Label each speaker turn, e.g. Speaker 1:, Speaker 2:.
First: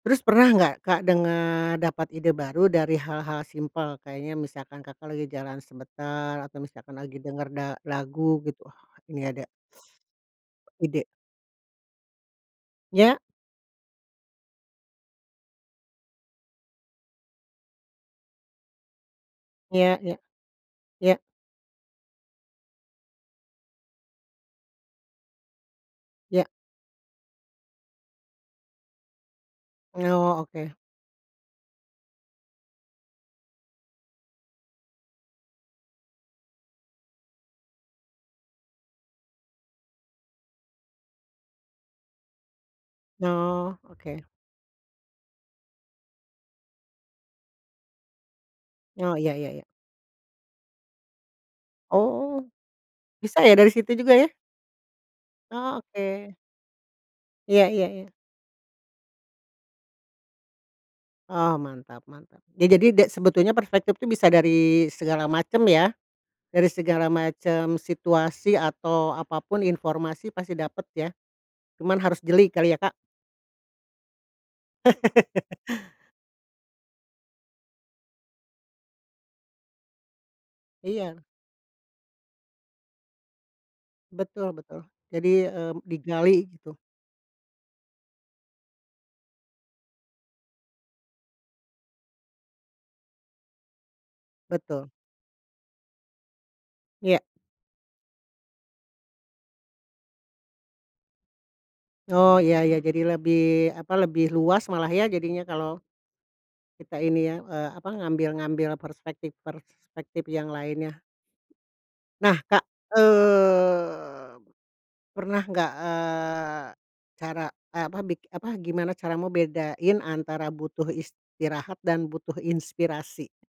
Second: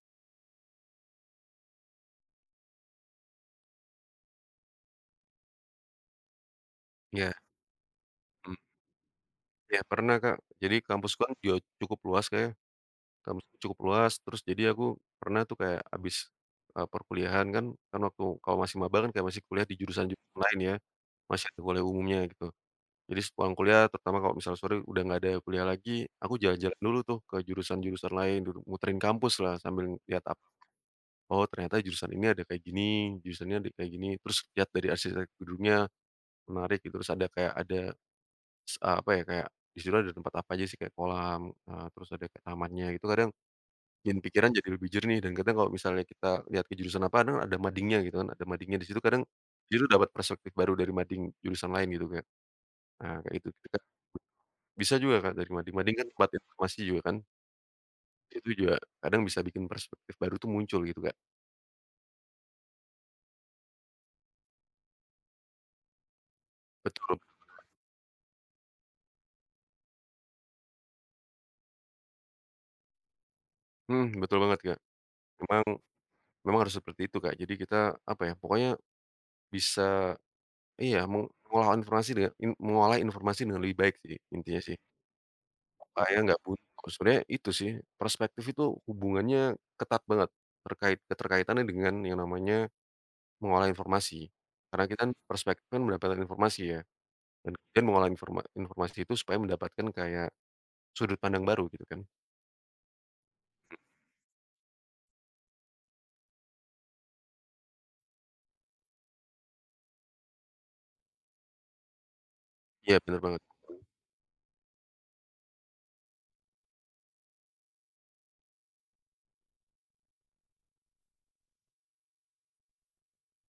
Speaker 1: Terus pernah gak Kak, denger dapat ide baru dari hal-hal simpel kayaknya misalkan Kakak, lagi jalan sebentar atau misalkan lagi
Speaker 2: Ya.
Speaker 1: denger da lagu
Speaker 2: Mmm.
Speaker 1: gitu, ini ada...
Speaker 2: Iya pernah Kak, jadi
Speaker 1: ide?
Speaker 2: kampus kan kyu
Speaker 1: Ya.
Speaker 2: kampusku cukup luas terus jadi aku pernah tuh kayak habis, eee, perkuliahan kan waktu kalau masih maba kan kayak masih kuliah di
Speaker 1: Iya ya,
Speaker 2: jurusan-jurusan lain ya,
Speaker 1: ya.
Speaker 2: masih ada kuliah umumnya gitu, jadi sepulang kuliah terutama kalau misalnya sore udah nggak ada kuliah lagi, aku
Speaker 1: Ya.
Speaker 2: jalan-jalan dulu tuh ke jurusan-jurusan lain dulu, muterin kampuslah sambil lihat
Speaker 1: Oh
Speaker 2: apa,
Speaker 1: oke.
Speaker 2: oh ternyata jurusan ini ada kayak gini, jurusan ini ada kayak gini terus lihat dari arsitekturnya, menarik gitu terus ada kayak ada, s apa ya kayak di situ ada tempat apa aja sih kayak kolam, eee, terus ada kayak tamannya gitu kadang,
Speaker 1: Oh
Speaker 2: bikin
Speaker 1: oke.
Speaker 2: pikiran jadi lebih jernih dan kadang kalau misalnya kita lihat ke jurusan apa kan ada madingnya gitu kan, ada madingnya di situ
Speaker 1: Oh
Speaker 2: kadang
Speaker 1: iya iya iya.
Speaker 2: jadi dapat perspektif baru dari mading jurusan lain gitu Kak.
Speaker 1: Oh,
Speaker 2: Ah, kayak
Speaker 1: bisa
Speaker 2: gitu,
Speaker 1: ya dari
Speaker 2: [unintelligible]
Speaker 1: situ juga ya?
Speaker 2: bisa juga kan dari
Speaker 1: Oh
Speaker 2: mading-mading kan tempat
Speaker 1: oke.
Speaker 2: informasi juga kan.
Speaker 1: Iya iya iya.
Speaker 2: Itu juga kadang bisa bikin perspektif baru tuh muncul gitu Kak.
Speaker 1: Oh mantap mantap, ya jadi ada sebetulnya perspektif itu bisa dari segala macem ya, dari
Speaker 2: Betul
Speaker 1: segala
Speaker 2: bener.
Speaker 1: macem situasi atau apa pun informasi pasti dapet ya, cuman harus jeli kali ya Kak.
Speaker 2: Mhm, betul banget Kak, memang memang harus seperti itu Kak, jadi kita apa ya pokoknya, bisa iya
Speaker 1: Iya.
Speaker 2: mengolah informasi dengan in mengolah informasi dengan lebih baik sih
Speaker 1: Betul
Speaker 2: intinya sih.
Speaker 1: betul jadi, eee,
Speaker 2: Supaya gak
Speaker 1: digali
Speaker 2: buntu.
Speaker 1: gitu.
Speaker 2: Sebenarnya itu sih perspektif itu hubungannya ketat banget, terkait keterkaitan dengan yang namanya, mengolah informasi, karena
Speaker 1: Betul.
Speaker 2: kita kan perspektif kan mendapatkan informasi ya,
Speaker 1: Iya.
Speaker 2: dan kita mengolah informa informasi itu supaya mendapatkan kayak, sudut pandang baru gitu kan.
Speaker 1: Oh iya iya jadi lebih apa lebih luas malah ya jadinya kalau, kita ini ya, eee, apa ngambil ngambil perspektif perspektif yang lainnya. Nah Kak,
Speaker 2: Iya bener banget.
Speaker 1: eee, pernah gak, eee, cara eh, apa bik apa gimana caramu bedain antara butuh istirahat dan butuh inspirasi?